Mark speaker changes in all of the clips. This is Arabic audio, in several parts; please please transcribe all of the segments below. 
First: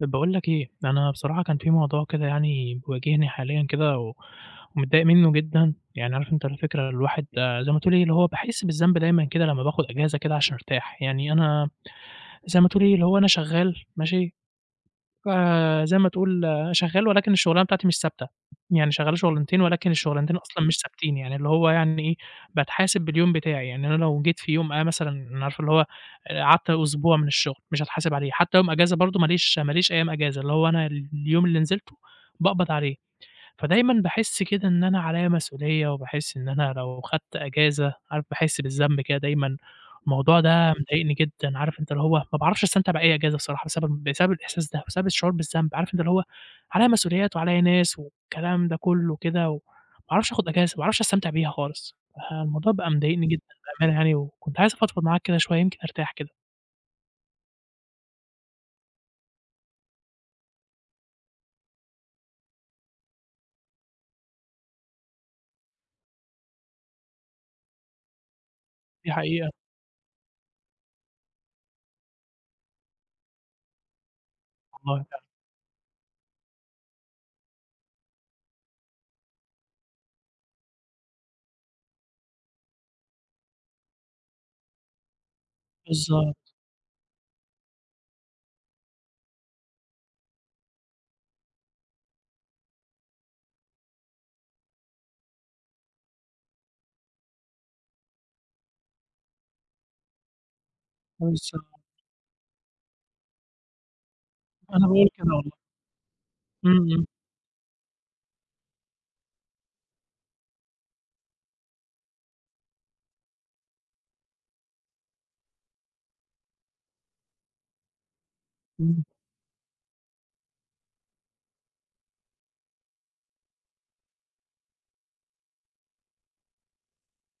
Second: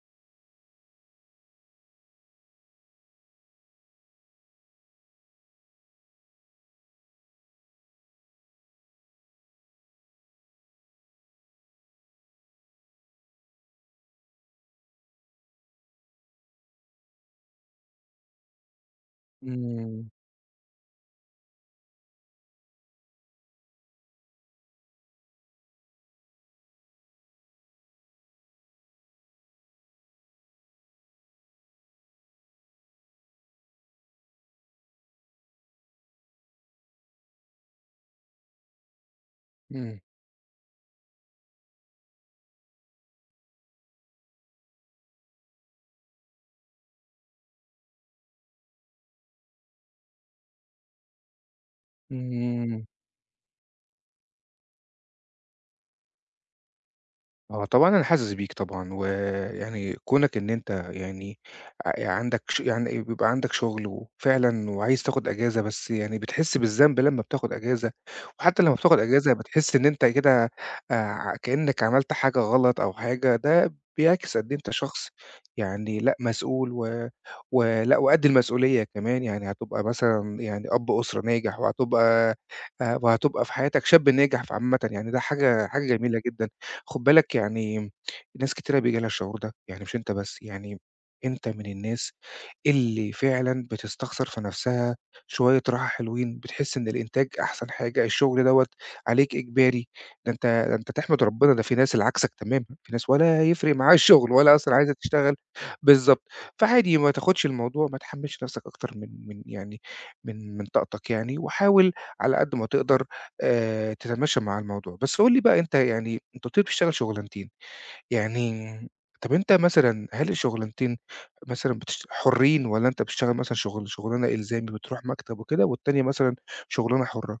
Speaker 1: طب باقول لك إيه، أنا بصراحة كان في موضوع كده يعني بيواجهني حاليًا كده، و ومتضايق منه جدًا، يعني عارف أنت الفكرة الواحد زَي ما تقول إيه، اللي هو باحِس بالذنب دايمًا كده، لمّا باخد أجازة كده عشان أرتاح، يعني أنا زَي ما تقول إيه، اللي هو أنا شغال ماشي، فزَي ما تقول أنا شغال ولكن الشُغلانة بتاعتي مش ثابتة، يعني شغال شُغلانتين، ولكن
Speaker 2: امم.
Speaker 1: الشُغلانتين أصلًا مش ثابتين، يعني اللي هو يعني إيه، باتحاسب باليوم بتاعي، يعني أنا لو جيت في يوم أنا مثلًا عارف اللي هو قعدت أسبوع من الشغل مش هاتحاسب عليه، حتى يوم أجازة برضه، ما ليش ما ليش أيام أجازة، اللي هو أنا ال اليوم اللي نزلته، باقبض عليه، فدايمًا باحِس كده إن أنا عليّا مسؤولية، وباحِس إن أنا لو خدت أجازة عارف باحِس بالذنب كده دايمًا،
Speaker 2: امم.
Speaker 1: الموضوع ده مضايقني جدًا، عارف أنت اللي هو ما باعرفش أستمتع بأي أجازة بصراحة، بسبب بسبب الإحساس ده، بسبب الشعور بالذنب، عارف أنت اللي هو عليّا مسؤوليات، وعليّا ناس والكلام ده كلّه كده، وما باعرفش آخد أجازة، ما باعرفش أستمتع بيها خالص، فالموضوع
Speaker 2: امم.
Speaker 1: بقى مضايقني جدًا بأمانة يعني، وكنت عايز أفضفض معاك كده شوية، يمكن أرتاح كده.
Speaker 2: آه، طبعًا، أنا حاسس بيك طبعًا، ويعني كونك إن أنت يعني أ ي عندك ش يعني بيبقى عندك شُغل، وفعلًا وعايز تاخد أجازة، بس يعني بتحس بالذنب لمّا بتاخد أجازة، وحتى لمّا بتاخد
Speaker 1: دي
Speaker 2: أجازة،
Speaker 1: حقيقة.
Speaker 2: بتحس إن أنت كده آآ، كأنك عملت حاجة غلط أو حاجة، ده بيعكس قد إيه أنت
Speaker 1: والله
Speaker 2: شخص
Speaker 1: فعلًا.
Speaker 2: يعني لأ، مسؤول، و ولأ، وقد المسؤولية كمان، يعني هتبقى مثلًا يعني أب أسرة ناجح، وهتبقى آآ، وهتبقى في حياتك، شاب ناجح. فعامةً يعني ده حاجة حاجة جميلة
Speaker 1: بالضبط.
Speaker 2: جدًا، خُد بالك يعني، ناس كتيرة بييجي لها الشعور ده، يعني مش أنت بس يعني، أنت من الناس اللي فعلًا بتستخسر في نفسها شوية راحة حلوين، بتحس إن الإنتاج أحسن حاجة، الشغل دوّة عليك إجباري، ده أنت ده أنت تحمد ربنا، ده في
Speaker 1: [unintelligible]
Speaker 2: ناس ال عكسك تمامًا، في ناس ولا يفرِق معاها الشُغل، ولا أصلًا
Speaker 1: أنا
Speaker 2: عايزة
Speaker 1: باقول كده
Speaker 2: تشتغل.
Speaker 1: والله.
Speaker 2: بالضبط،
Speaker 1: امم،
Speaker 2: فعادي
Speaker 1: امم.
Speaker 2: ما تاخدش الموضوع ما تحمّلش نفسك أكتر من من يعني من من طاقتك، يعني وحاول على قد ما تقدر آآ، تتماشى مع الموضوع، بس قُل لي بقى أنت يعني أنت قُلت لي بتشتغل شُغلانتين، يعني
Speaker 1: امم.
Speaker 2: طَب أنت مثلًا هل الشُغلانتين مثلًا بتش حرّين، والّا أنت بتشتغل مثلًا شغل شُغلانة إلزامي، بتروح مكتب وكده، والتانية مثلًا شُغلانة حُرّة؟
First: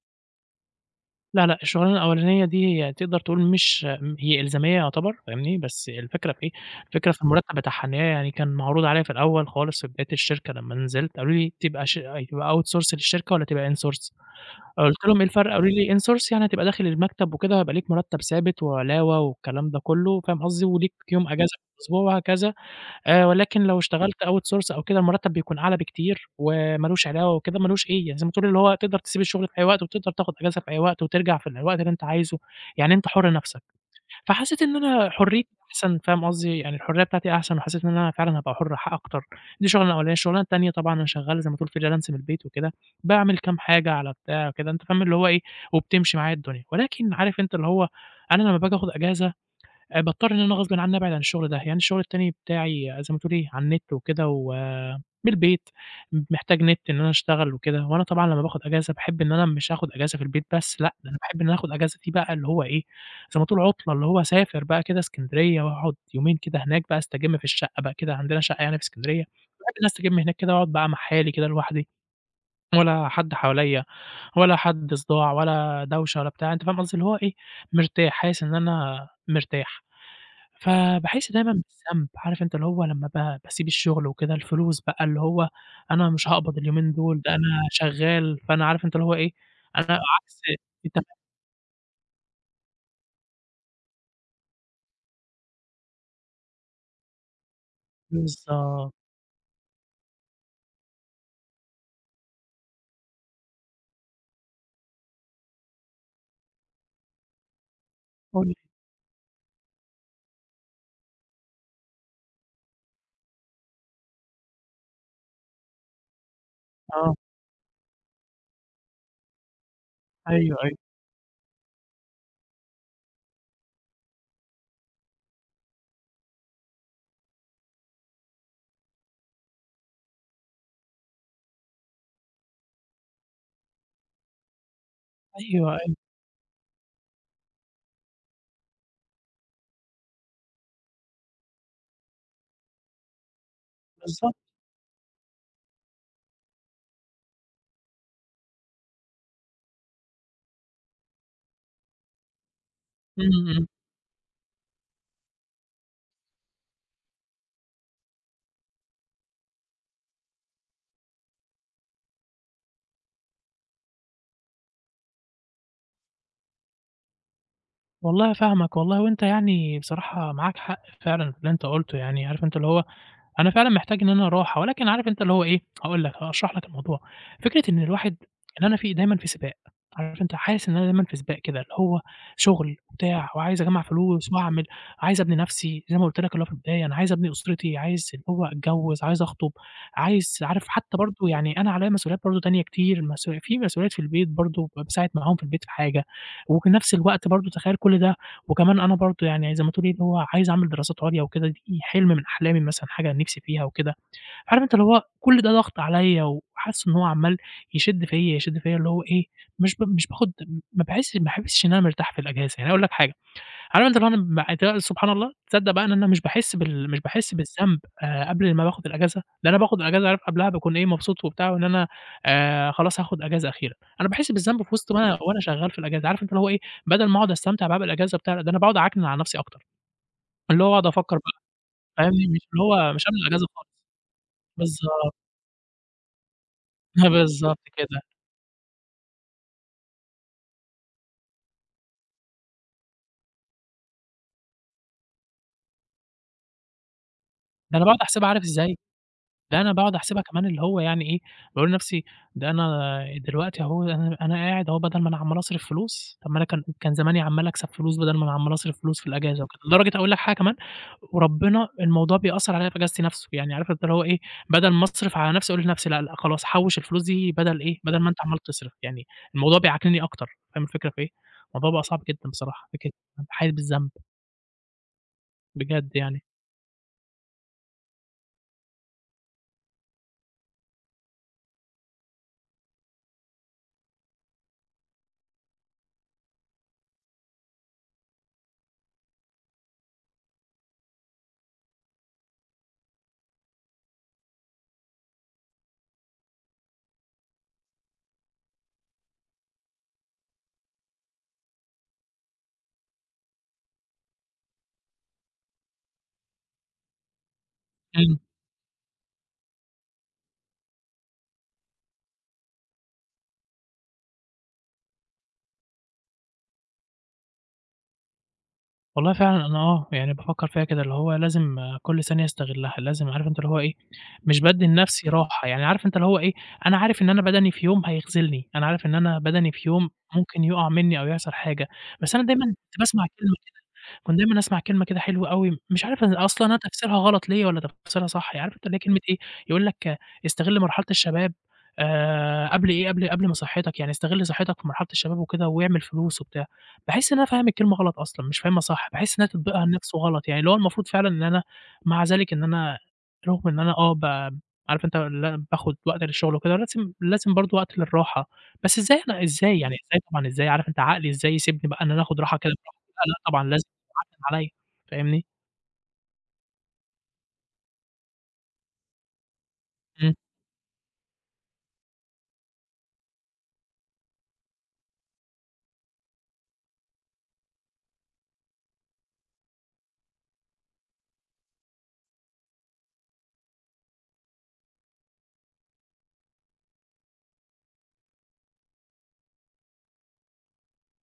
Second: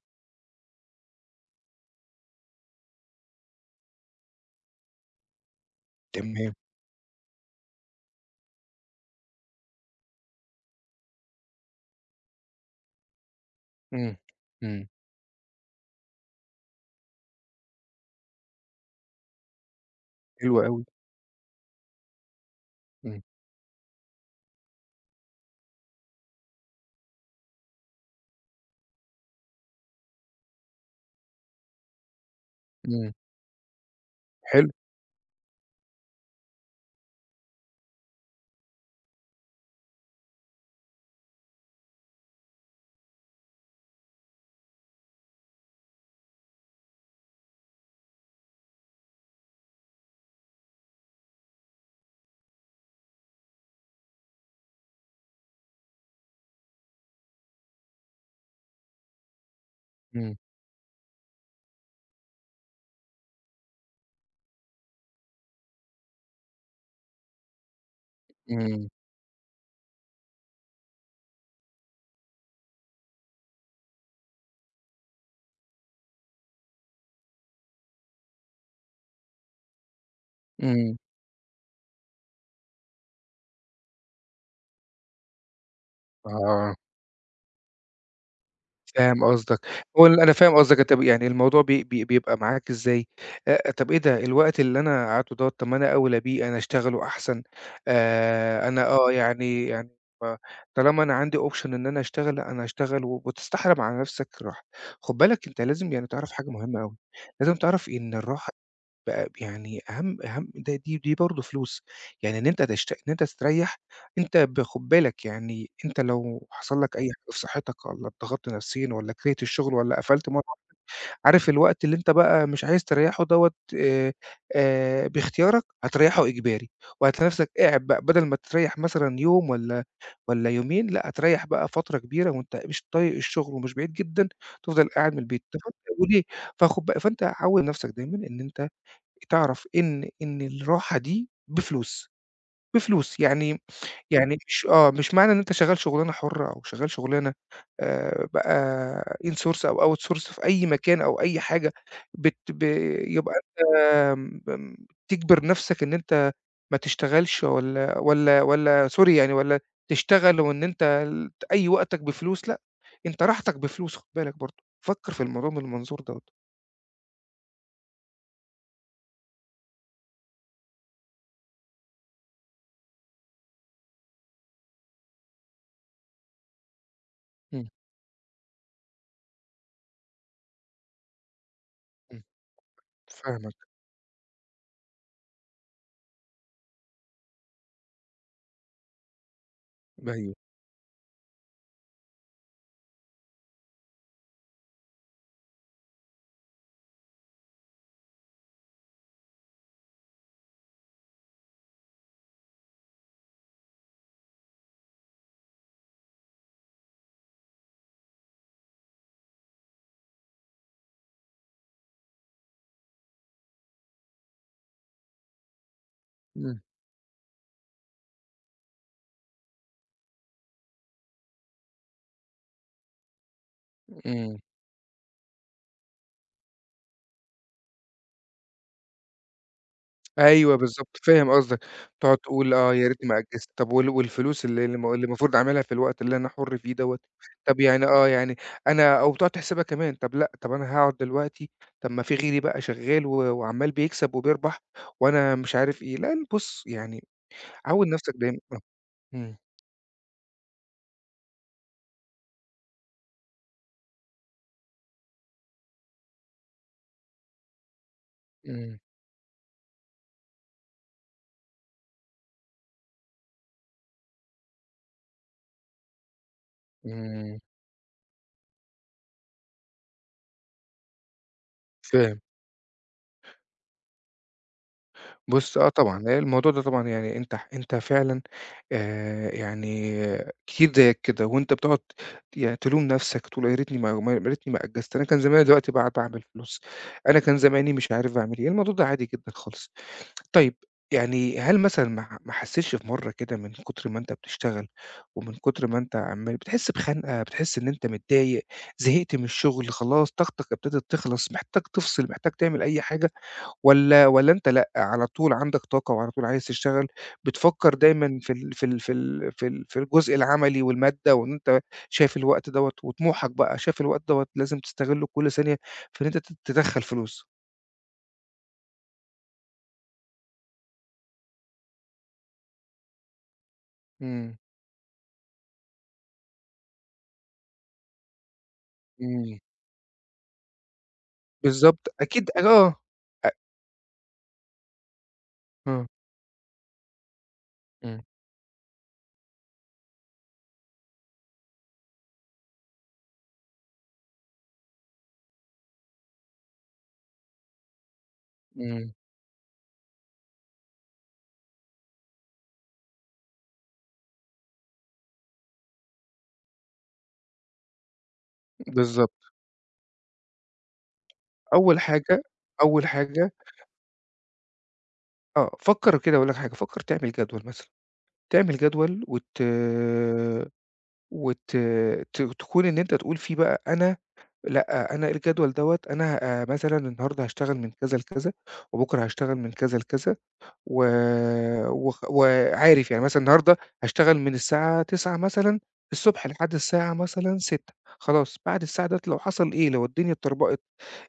Speaker 1: لأ، لأ، الشغلانة الأولانية دي هي تقدر تقول مش هي إلزامية يعتبر، فاهمني بس الفكرة في إيه،
Speaker 2: تمام.
Speaker 1: الفكرة في المرتب بتاعها، إن هي يعني كان معروض عليّ في الأول خالص، في بداية الشركة لما نزلت. قالوا لي: "تبقى ش تبقى out source للشركة، والّا تبقى in source؟"
Speaker 2: إمم. إمم.
Speaker 1: قُلت لهم: "إيه الفرق؟" قالوا لي: "in source يعني هتبقى داخل المكتب وكده، هيبقى ليك مرتب ثابت، وعلاوة، والكلام ده كله." فاهم
Speaker 2: حلو
Speaker 1: قصدي؟
Speaker 2: أوي.
Speaker 1: "وليك يوم أجازة في الأسبوع، وهكذا.
Speaker 2: إمم.
Speaker 1: آآ، ولكن لو اشتغلت out source أو كده، المرتب بيكون أعلى بكتير، وما لوش علاوة وكده ما لوش أيّه، زي ما تقول، اللي هو تقدر تسيب الشغل في أيّ وقت، وتقدر تاخد أجازة في أيّ وقت، وترجع في أيّ وقت، اللي أنت عايزُه، يعني أنت
Speaker 2: إمم.
Speaker 1: حرّ نفسك." فحسيت
Speaker 2: حلو.
Speaker 1: إن أنا حريتي أحسن، فاهم قصدي؟ يعني الحرية بتاعتي أحسن، وحسيت إن أنا فعلًا هابقى حرّ أكتر. دي الشغلانة الأولانية. الشغلانة التانية، طبعًا، أنا شغال، زي ما تقول في Freelancer من البيت وكده. باعمل كام حاجة على بتاع كده، أنت فاهم، اللي هو إيه، وبتمشي معاه الدنيا. ولكن عارف أنت، اللي هو أنا لما باجي آخد أجازة، باضطر إن أنا غصب عني أبعد عن الشغل ده، يعني الشغل التاني بتاعي، زي ما تقول إيه، على النت وكده، ومن البيت، محتاج نت إن أنا أشتغل وكده وأنا طبعًا لما باخد أجازة، باحب إنّي مش هاخد أجازة في
Speaker 2: إمم.
Speaker 1: البيت، بس لأ، أنا باحب إنّي آخد الأجازة دي بقى اللي هو إيه، زي ما تقول عطلة، اللي هو أسافر بقى كده إسكندرية وأقعد يومين كده هناك بقى أستجم في الشقة بقى كده عندنا شقة يعني في
Speaker 2: إمم.
Speaker 1: إسكندرية. أقعد أستجم هناك كده، وأقعد مع حالي كده لوحدي، ولا حد حواليّا، ولا حد صداع، ولا دوشة، ولا بتاع أنت فاهم قصدي؟ اللي هو إيه، مرتاح، حاسس إن أنا مرتاح.
Speaker 2: إمم.
Speaker 1: فاباحس دايمًا بالذنب عارف أنت اللي هو لما ب باسيب الشغل وكده، الفلوس بقى، اللي هو أنا مش هاقبض
Speaker 2: آه.
Speaker 1: اليومين دول. أنا شغال، فأنا عارف أنت اللي هو
Speaker 2: فاهم
Speaker 1: إيه،
Speaker 2: قصدك،
Speaker 1: أنا
Speaker 2: وال أنا
Speaker 1: عكس
Speaker 2: فاهم قصدك. أنت
Speaker 1: التم
Speaker 2: يعني الموضوع ب ب بيبقى معاك إزاي، آآ طَب إيه ده الوقت اللي أنا قَعْدتُه دوَّه، طَب ما أنا أوْلىّ بيه، أنا أشتغله أحسن. آآ أنا
Speaker 1: بالضبط.
Speaker 2: آه يعني يعني ب طالما أنا عندي option إن أنا أشتغل، لأ أنا هأشتغل، وبتستحرم على نفسك الراحة. خُد بالك، أنت لازم يعني تعرف حاجة مهمة أوي. لازم تعرف إن الراحة
Speaker 1: [unintelligible]
Speaker 2: ب يعني أهَمْ أهَمْ، دي دي برضه فلوس. يعني إن أنت تشت إن أنت تستريح، أنت ب خد بالك، يعني أنْتَ لو حصل لك أي
Speaker 1: آه.
Speaker 2: حاجة في صحتك، والّا اضغطت نفسيًا، والّا كَرِهت الشغل، والّا قفلت مرة
Speaker 1: أيوه،
Speaker 2: واحدة.
Speaker 1: أيوه.
Speaker 2: عارف الوقت اللي أنت بقى مش عايز تريحه دوَّه، آآ آآ باختيارك هاتريحه إجباري، وهاتلاقي نفسك قاعد بقى. بدل ما تريح مثلًا يوم والّا والّا يومين، لأ، هاتريح بقى فترة كبيرة وأنت مش طايق الشغل، ومش بعيد جدًا تفضل قاعد من البيت.
Speaker 1: أيوه،
Speaker 2: [unintelligible]
Speaker 1: أيوه.
Speaker 2: وليه؟ فخد ب فأنت عوّد نفسك دايمًا إن أنت تعرف إن إن الراحة دي بفلوس. بفلوس، يعني
Speaker 1: بالضبط.
Speaker 2: يعني مش آه، مش معنى إن أنْتَ شغال شغلانة حرة، أو شغال شغلانة آآ بقى in source أو out source في أي مكان، أو أي حاجة، بت ب يبقى
Speaker 1: إمم.
Speaker 2: م أنت تِجبِر نفسك إن أنت ما تشتغلش، والّا والّا والّا sorry يعني، والّا تشتغل، وإن أنت ت أي وقتك بفلوس. لأ، أنت راحتك بفلوس. خد بالك برضه، فكّر في الموضوع من المنظور دوّة.
Speaker 1: والله فاهمك، والله وأنت يعني بصراحة معاك حق فعلًا في اللي أنت قُلته، يعني عارف أنت اللي هو، أنا فعلًا محتاج إن أنا راحة، ولكن عارف أنت اللي هو إيه، هاقول لك، هاشرح لك الموضوع. فكرة
Speaker 2: إمم.
Speaker 1: إن الواحد، إن أنا في دايمًا في سباق، عارف أنت حاسس إن أنا دايمًا في سباق كده اللي هو،
Speaker 2: إمم،
Speaker 1: شُغل وبتاع وعايز
Speaker 2: فاهمك.
Speaker 1: أجمّع فلوس واعمل، عايز أبني نَفْسي زي ما قُلت لك اللي هو في البداية، أنا عايز أبني أُسرتي، عايز اللي هو أتجوِّز، عايز أخطُب،
Speaker 2: أيوه.
Speaker 1: عايز عارف حتّى برضه يعني أنا عليّا مسؤوليات برضه تانية كتير مسؤولي في مسؤوليات في البيت برضه ب باساعد معاهم في البيت في حاجة، وفي نْفس الوقت برضه تخيّل كل ده وكمان أنا برضه يعني زي ما تقول إيه، اللي هو عايز أعمل دراسات عُليا وكده، دي حِلْم من أحلامي مثلًا، حاجة أنا نِفْسي فيها وكده، عارف أنت اللي هو كل ده ضَغْط عليّا وحاسس إن هو عَمّال يشد فيّا، يشد فيّا اللي هو إيه، مش ب مش باخُد م ما باحِسش بحا ما باحِسش إن أنا مرتاح في الإجازة، يعني أنا هاقول لك حاجة، عارف أنت اللي هو [unintelligible] سبحان الله، تصدّق بقى إن أنا مش باحِس
Speaker 2: إمم.
Speaker 1: بال مش باحِس بالذنب آآ، قبل ما باخُد الإجازة، ده أنا باخُد الإجازة عارف قبلها باكون إيه، مبسوط وبتاع وإن أنا آآ، خلاص هاخُد إجازة أخيرًا، أنا باحِس
Speaker 2: إمم.
Speaker 1: بالذنب في وِسط ما أنا وأنا شغّال في الإجازة، عارف أنت اللي هو إيه، بَدَل ما أقعُد أستمتع بقى بالإجازة وبتاع، لا، ده أنا باقعُد أعكنِن على نَفْسي أكتر،
Speaker 2: أيوه
Speaker 1: اللي هو أقعُد
Speaker 2: بالضبط،
Speaker 1: أفكّر
Speaker 2: فاهم
Speaker 1: بقى
Speaker 2: قصدك، بتقعُد
Speaker 1: فاهمني، مش
Speaker 2: تقول:
Speaker 1: اللي
Speaker 2: "آه يا
Speaker 1: هو مش
Speaker 2: ريتني
Speaker 1: قبل
Speaker 2: ما
Speaker 1: الإجازة
Speaker 2: أجِّزت"،
Speaker 1: خالص،
Speaker 2: طَب وال والفلوس ال اللي الم اللي
Speaker 1: بالضبط.
Speaker 2: المفروض أعملها في الوقت اللي أنا حُر فيه دوّة،
Speaker 1: بالضبط
Speaker 2: طَب يعني
Speaker 1: كده.
Speaker 2: آه، يعني أنا أو تقعُد تحسبها كمان، طَب لأ، طَب أنا هاقعُد دلوقتي، طَب ما في غيري بقى شغّال و وعَمّال بيكسب وبيربح وأنا مش عارف إيه، لأ ل بُص، يعني
Speaker 1: ده أنا
Speaker 2: عوِّد
Speaker 1: باقعُد
Speaker 2: نَفْسك
Speaker 1: أحسبها
Speaker 2: دايم
Speaker 1: عارف
Speaker 2: آه،
Speaker 1: إزاي،
Speaker 2: إمم.
Speaker 1: ده أنا باقعُد أحسبها كمان اللي هو يعني إيه، باقول لنَفْسي، ده أنا دلوقتي أهو أنا أنا قاعد أهو بَدَل ما أنا عَمّال أصرف فلوس، طَب ما أنا كان كان زماني عَمّال أكسب فلوس بَدَل ما أنا عَمّال
Speaker 2: إمم.
Speaker 1: أصرف فلوس في الإجازة وكده، لدرجة أقول لك حاجة كمان، وربِّنا الموضوع بيأثّر عليّا في إجازتي نَفْسه. يعني عارف أنت هو إيه، بَدَل ما أصرف على نَفْسي أقول لنَفْسي لأ، لأ خلاص، حوِّش الفلوس دي
Speaker 2: إمم.
Speaker 1: بَدَل إيه، بَدَل ما أنت عَمّال تصرف. يعني الموضوع بيعكننّي أكتر، فاهم الفكرة في إيه، الموضوع بقى صعب
Speaker 2: فاهم.
Speaker 1: جدًا بصراحة، فكرة بابقى حاسس بالذنب.
Speaker 2: بُص، آه،
Speaker 1: بجد
Speaker 2: طبعًا، لأ،
Speaker 1: يعني.
Speaker 2: الموضوع ده طبعًا يعني أنت ح أنت فعلًا آآ، يعني كتير زَيك كده، وأنت بتقعد يعني تلوم نفسك، وتقول آآ "ياريتني ما ما ياريتني ما أجّزت، أنا كان زماني دلوقتي باع باعمل فلوس، أنا كان زماني" مش عارف باعمل إيه، الموضوع ده عادي جدًا خالص. طيّب يعني هل مثلًا ما ح ما حسّيتش في مرّة كده، من كتر ما أنت بتشتغل، ومن كتر ما أنت عمال بتحس بِخَنقة، بتحس إن أنت متضايق، زهقت من الشغل خلاص، طاقتك ابتدت تِخلص، محتاج تفصل، محتاج تعمل أي حاجة، والّا والّا أنت لأ، على طول عندك طاقة، وعلى طول عايز تشتغل، بتفكر
Speaker 1: إمم.
Speaker 2: دايمًا في ال في ال في ال في ال في الجزء العملي، والمادة، وإن أنت شايف الوقت دوّة، وطموحك بقى شايف الوقت دوّة، لازم تستغل كلّ ثانية في إن أنت ت تِدخّل فلوس؟
Speaker 1: والله فعلًا، أنا آه، يعني بافكر فيها كده، اللي هو لازم كلّ ثانية أستغلها، لازم عارف أنت اللي هو إيه،
Speaker 2: إمم.
Speaker 1: مش بادّي لنفسي راحة يعني. عارف أنت اللي هو إيه، أنا عارف إن أنا بَدَني في يوم هيخذلني، أنا عارف إن أنا
Speaker 2: إمم.
Speaker 1: بَدَني في يوم ممكن يُقع مني، أو يحصل حاجة.
Speaker 2: بالضبط،
Speaker 1: بس أنا
Speaker 2: أكيد
Speaker 1: دايمًا
Speaker 2: آه.
Speaker 1: كنت باسمع
Speaker 2: أ
Speaker 1: كلمة كده، كنت دايمًا أسمّع كلمة كده حلوة أوي، مش
Speaker 2: آه.
Speaker 1: عارف أصلًا أنا تفسيرها غلط ليّا، والّا
Speaker 2: إمم.
Speaker 1: تفسيرها صح. عارف أنت اللي هي كلمة إيه، يقول لك: استغلّ مرحلة الشباب، آآ قبل إيه، قبل قبل ما صحتك يعني استغل صحتك في مرحلة الشباب وكده، واعمل فلوس وبتاع، باحس إن أنا فاهم الكلمة غلط أصلًا، مش فاهمها صح،
Speaker 2: إمم.
Speaker 1: باحس إن هي تطبيقها نفسه غلط يعني، اللي هو المفروض فعلًا إن أنا مع ذلك إن أنا رغم إن أنا آه، ب عارف أنت اللي أنا باخد وقت للشغل وكده، لازم لازم برضه وقت للراحة. بس إزاي؟ أنا
Speaker 2: بالضبط.
Speaker 1: إزاي يعني إزاي طبعًا، إزاي؟ عارف أنت عقلي إزاي يسيبني
Speaker 2: أول
Speaker 1: بقى إن أنا آخد
Speaker 2: حاجة
Speaker 1: راحة؟
Speaker 2: أول
Speaker 1: [unintelligible] لأ
Speaker 2: حاجة
Speaker 1: طبعًا، لازم [unintelligible] عليّا، فاهمني؟
Speaker 2: آه، فكّر كده هأقول لك حاجة، فكّر تعمل جدول مثلًا، تعمل جدول وت
Speaker 1: إمم.
Speaker 2: وت ت تكون إن أنت تقول فيه بقى "أنا لأ، أنا الجدول دوّة، أنا آآ مثلًا النهارده هاشتغل من كذا لكذا، وبُكره هاشتغل من كذا لكذا." و و وعارف يعني مثلًا النهارده هاشتغل من الساعة 09:00 مثلًا الصبح لحد الساعة مثلًا 18:00 خلاص، بعد الساعة ديّة لو حصل إيه، لو الدنيا اتطربقِت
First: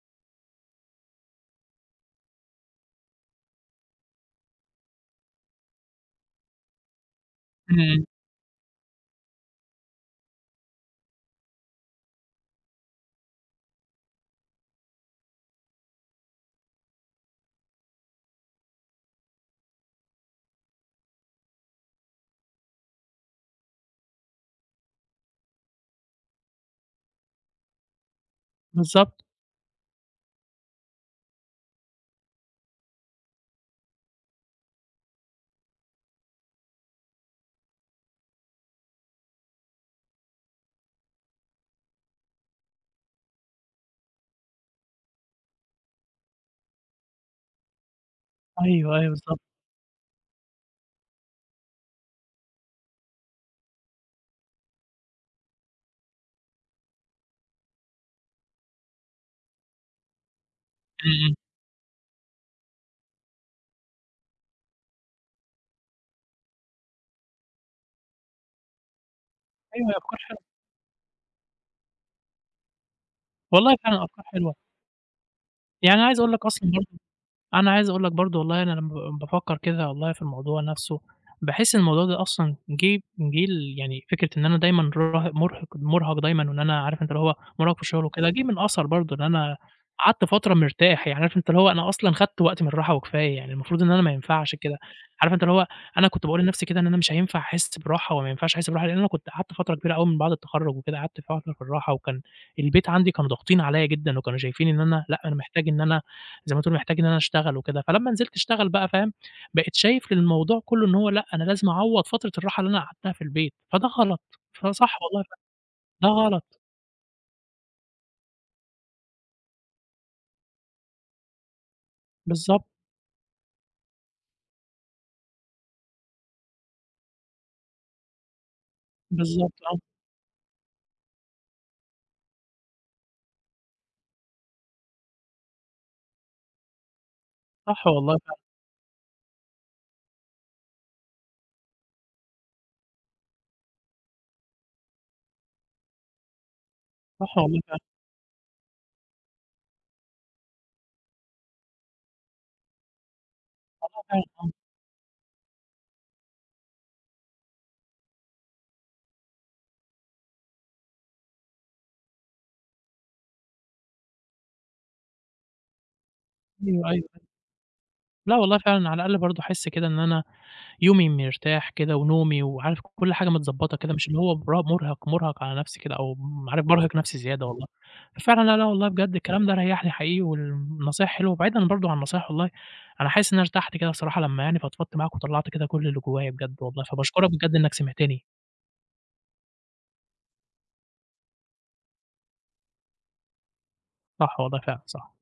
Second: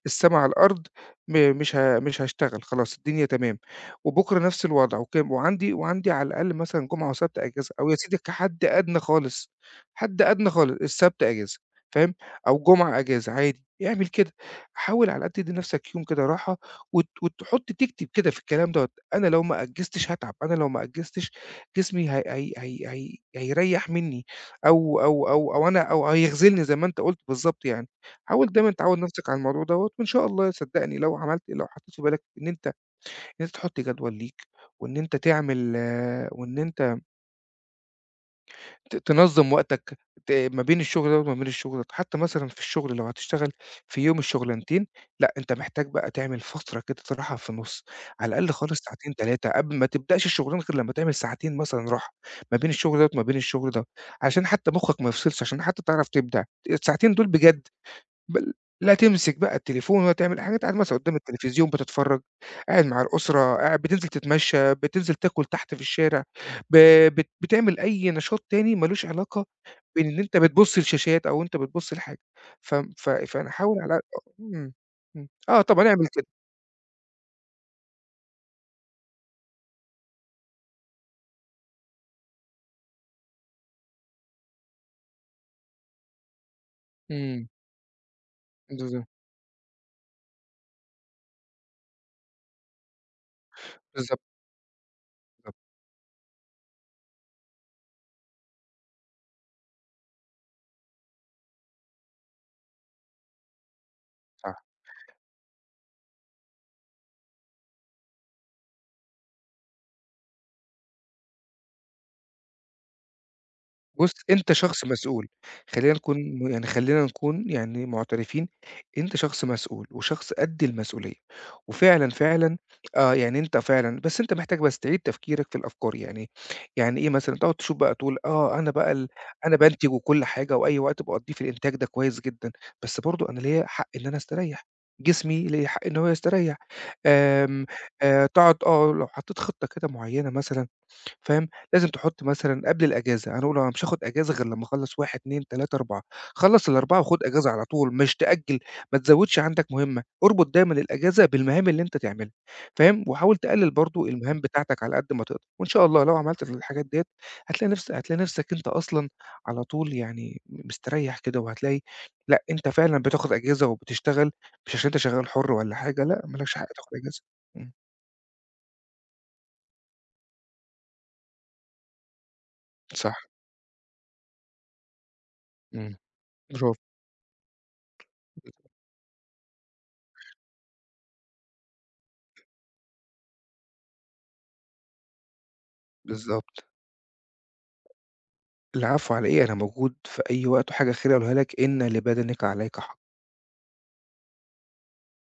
Speaker 2: السماء على الأرض، م مش مش هاشتغل خلاص، الدنيا تمام. وبُكره نفس الوضع. وك وعندي وعندي على الأقل مثلًا جُمعة وسبت أجازة، أو يا
Speaker 1: إمم.
Speaker 2: سيدي كحد ادنى خالص، حد ادنى خالص، السبت أجازة. فاهم، أو الجُمعة أجازة عادي. اعمل كده، حاول على الأقل تدّي نفسك يوم كده راحة، وت وتحط تكتب كده في الكلام دوّة: "أنا لو ما أجّزتش هاتعب، أنا لو ما أجّزتش جسمي هي هي هي هي هيريح منّي، أو أو أو أو أنا أو هيخذلني." زَي ما أنت قُلت بالضبط يعني. حاول دايمًا تعوّد
Speaker 1: بالضبط.
Speaker 2: نفسك على الموضوع دوّة، وإن شاء الله، صدقني، لو عملت لو حطيت في بالك إن أنت إن أنت تحط جدول ليك وإن أنت تعمل وإن أنت ت تنظم وقتك ت ما بين الشغل ده وما بين الشغل ده، حتى مثلًا في الشغل لو هتشتغل في يوم الشغلنتين لأ، أنت محتاج بقى تعمل فترة كده استراحة في النُص، على الأقل خالص
Speaker 1: أيوه، أيوه،
Speaker 2: ساعتين
Speaker 1: بالضبط.
Speaker 2: 3، قبل ما تبدأش الشغلانة غير لمّا تعمل ساعتين مثلًا راحة ما بين الشغل ده وما بين الشغل ده، عشان حتى مخك ما يفصلش، عشان حتى تعرف تبدع، الساعتين دول بجد بل لا تمسك بقى التليفون ولا تعمل اى حاجه، أنت قاعد مثلًا قدام
Speaker 1: إمم.
Speaker 2: التلفزيون بتتفرج، قاعد مع الأسرة، قاعد بتنزل تتمشى، بتنزل تاكُل تحت في الشارع، ب بت بتعمل أي نشاط تاني ما لوش علاقة
Speaker 1: أيوه هى
Speaker 2: بإن
Speaker 1: افكار
Speaker 2: أنت
Speaker 1: حلوة.
Speaker 2: بتبُص لشاشات أو أنت بتبُص لحاجة، فم ف ف
Speaker 1: والله
Speaker 2: فنحاول على على
Speaker 1: فعلًا أفكار حلوة.
Speaker 2: امم، إمم، آه، طَبعًا
Speaker 1: يعني أنا
Speaker 2: اعمِل
Speaker 1: عايز
Speaker 2: كده.
Speaker 1: أقول لك اصلًا برضه، أنا عايز أقول لك برضه والله أنا لمّا لمّا بافكر كده والله في الموضوع نفسه، باحس الموضوع ده أصلًا جِه جِه ليعني فكرة إن أنا دايمًا [unintelligible] مُرهِق مُرهَق دايمًا وإن أنا عارف أنت اللي هو
Speaker 2: إمم.
Speaker 1: مُرهَق في الشغل وكده، جِه من أثَر
Speaker 2: بالضبط.
Speaker 1: برضه إن أنا قعدت فترة مرتاح، يعني عارف أنت اللي هو أنا أصلًا خدت وقتي من الراحة وكفاية، يعني المفروض إن أنا ما
Speaker 2: بالضبط.
Speaker 1: ينفعش كده. عارف أنت اللي
Speaker 2: بالضبط.
Speaker 1: هو أنا كنت باقول لنفسي كده إن أنا مش هينفع أحس براحة وما ينفعش أحس براحة، لأن أنا كنت قعدت فترة كبيرة أوي من بعد التخرج وكد، ه قعدت فترة في الراحة، وكان البيت عندي كانوا ضاغطين عليّا جدًا، وكانوا
Speaker 2: صح.
Speaker 1: شايفين إن أنا لأ، أنا محتاج إن أنا زي ما تقول محتاج إن أنا أشتغل وكده. فلما نزلت أشتغل بقى فاهم، بقيت شايف الموضوع كله إن هو لأ، أنا لازم أعوض فترة الراحة اللي أنا قعدتها في البيت، فده
Speaker 2: بُصّ،
Speaker 1: غلط.
Speaker 2: أنت شخص
Speaker 1: فصح والله
Speaker 2: مسؤول، خلّينا
Speaker 1: فعلًا،
Speaker 2: نكون
Speaker 1: ده غلط.
Speaker 2: يعني خلّينا نكون يعني معترفين، أنت شخص مسؤول وشخص قد المسؤولية، وفعلًا، فعلًا
Speaker 1: بالضبط.
Speaker 2: آه، يعني أنت فعلًا بس أنت محتاج بس تعيد تفكيرك في الأفكار، يعني يعني إيه مثلًا تقعد تشوف بقى تقول آه، أنا بقى ال
Speaker 1: بالضبط،
Speaker 2: أنا
Speaker 1: آه.
Speaker 2: بانتج وكل حاجة، وأي وقت باقضّيه في الإنتاج ده كويس جدًا، بس برضه أنا ليَا حق إن أنا أستريح. جسمي ليّا حق إن هو يستريح، آمم
Speaker 1: صح والله
Speaker 2: آآ،
Speaker 1: فعلًا.
Speaker 2: تقعد تقول آه، لو حطيت خطّة كده معيّنة مثلًا فاهم؟ لازم تحط مثلًا قبل الأجازة. هنقول آه، مش هاخد أجازة غير لما أخلص 1، 2، 3، 4، خلص ال4 وخُد
Speaker 1: صح
Speaker 2: أجازة
Speaker 1: والله
Speaker 2: على
Speaker 1: فعلًا.
Speaker 2: طول، مش تأجل، ما تزودش عندك مٌهمة، اربط دايمًا الأجازة بالمهام اللي أنت تعملها فاهم؟ وحاول تقلّل
Speaker 1: آه،
Speaker 2: برضه
Speaker 1: فاهم،
Speaker 2: المهام
Speaker 1: آه.
Speaker 2: بتاعتك على قد ما تقدر وإن شاء الله لو عملت الحاجات ديّة هتلاقي نفس هتلاقي نفسك أنت أصلًا على طول يعني م مستريح كده وهتلاقي لأ، أنت فعلًا بتاخد أجازة وبتشتغل، مش عشان أنت شغال حُر والّا حاجة لأ ما لكش حق تاخد
Speaker 1: أيوه، أيوه،
Speaker 2: أجازة
Speaker 1: أيوه.
Speaker 2: إمم.
Speaker 1: لأ والله فعلًا، على الأقل برضه أحس كده إن أنا يومي مرتاح كده، ونومي، وعارف كل
Speaker 2: صح.
Speaker 1: حاجة متضبطة كده مش اللي هو برا مٌرهِق مٌرهَق على نفسي كده
Speaker 2: إمم.
Speaker 1: أو ام عارف
Speaker 2: bravo.
Speaker 1: بارهق نفسي زيادة والله. ففعلًا لا، لا
Speaker 2: [unintelligible]
Speaker 1: والله بجد، الكلام ده ريحنى حقيقي والنصايح حلوة. وبعيدًا برضه عن النصايح والله أنا حاسس إن أنا ارتحت كده الصراحة لمّا يعني فضفضت معاك وطلّعت كده كل اللي جوايا بجد
Speaker 2: بالضبط.
Speaker 1: والله فباشكرك بجد إنك سمعتني.
Speaker 2: العفو على إيه، أنا موجود في أي وقت وحاجة أخيرة أقولها لك إن لبدنك عليك حق.
Speaker 1: صح والله، فعلًا صح.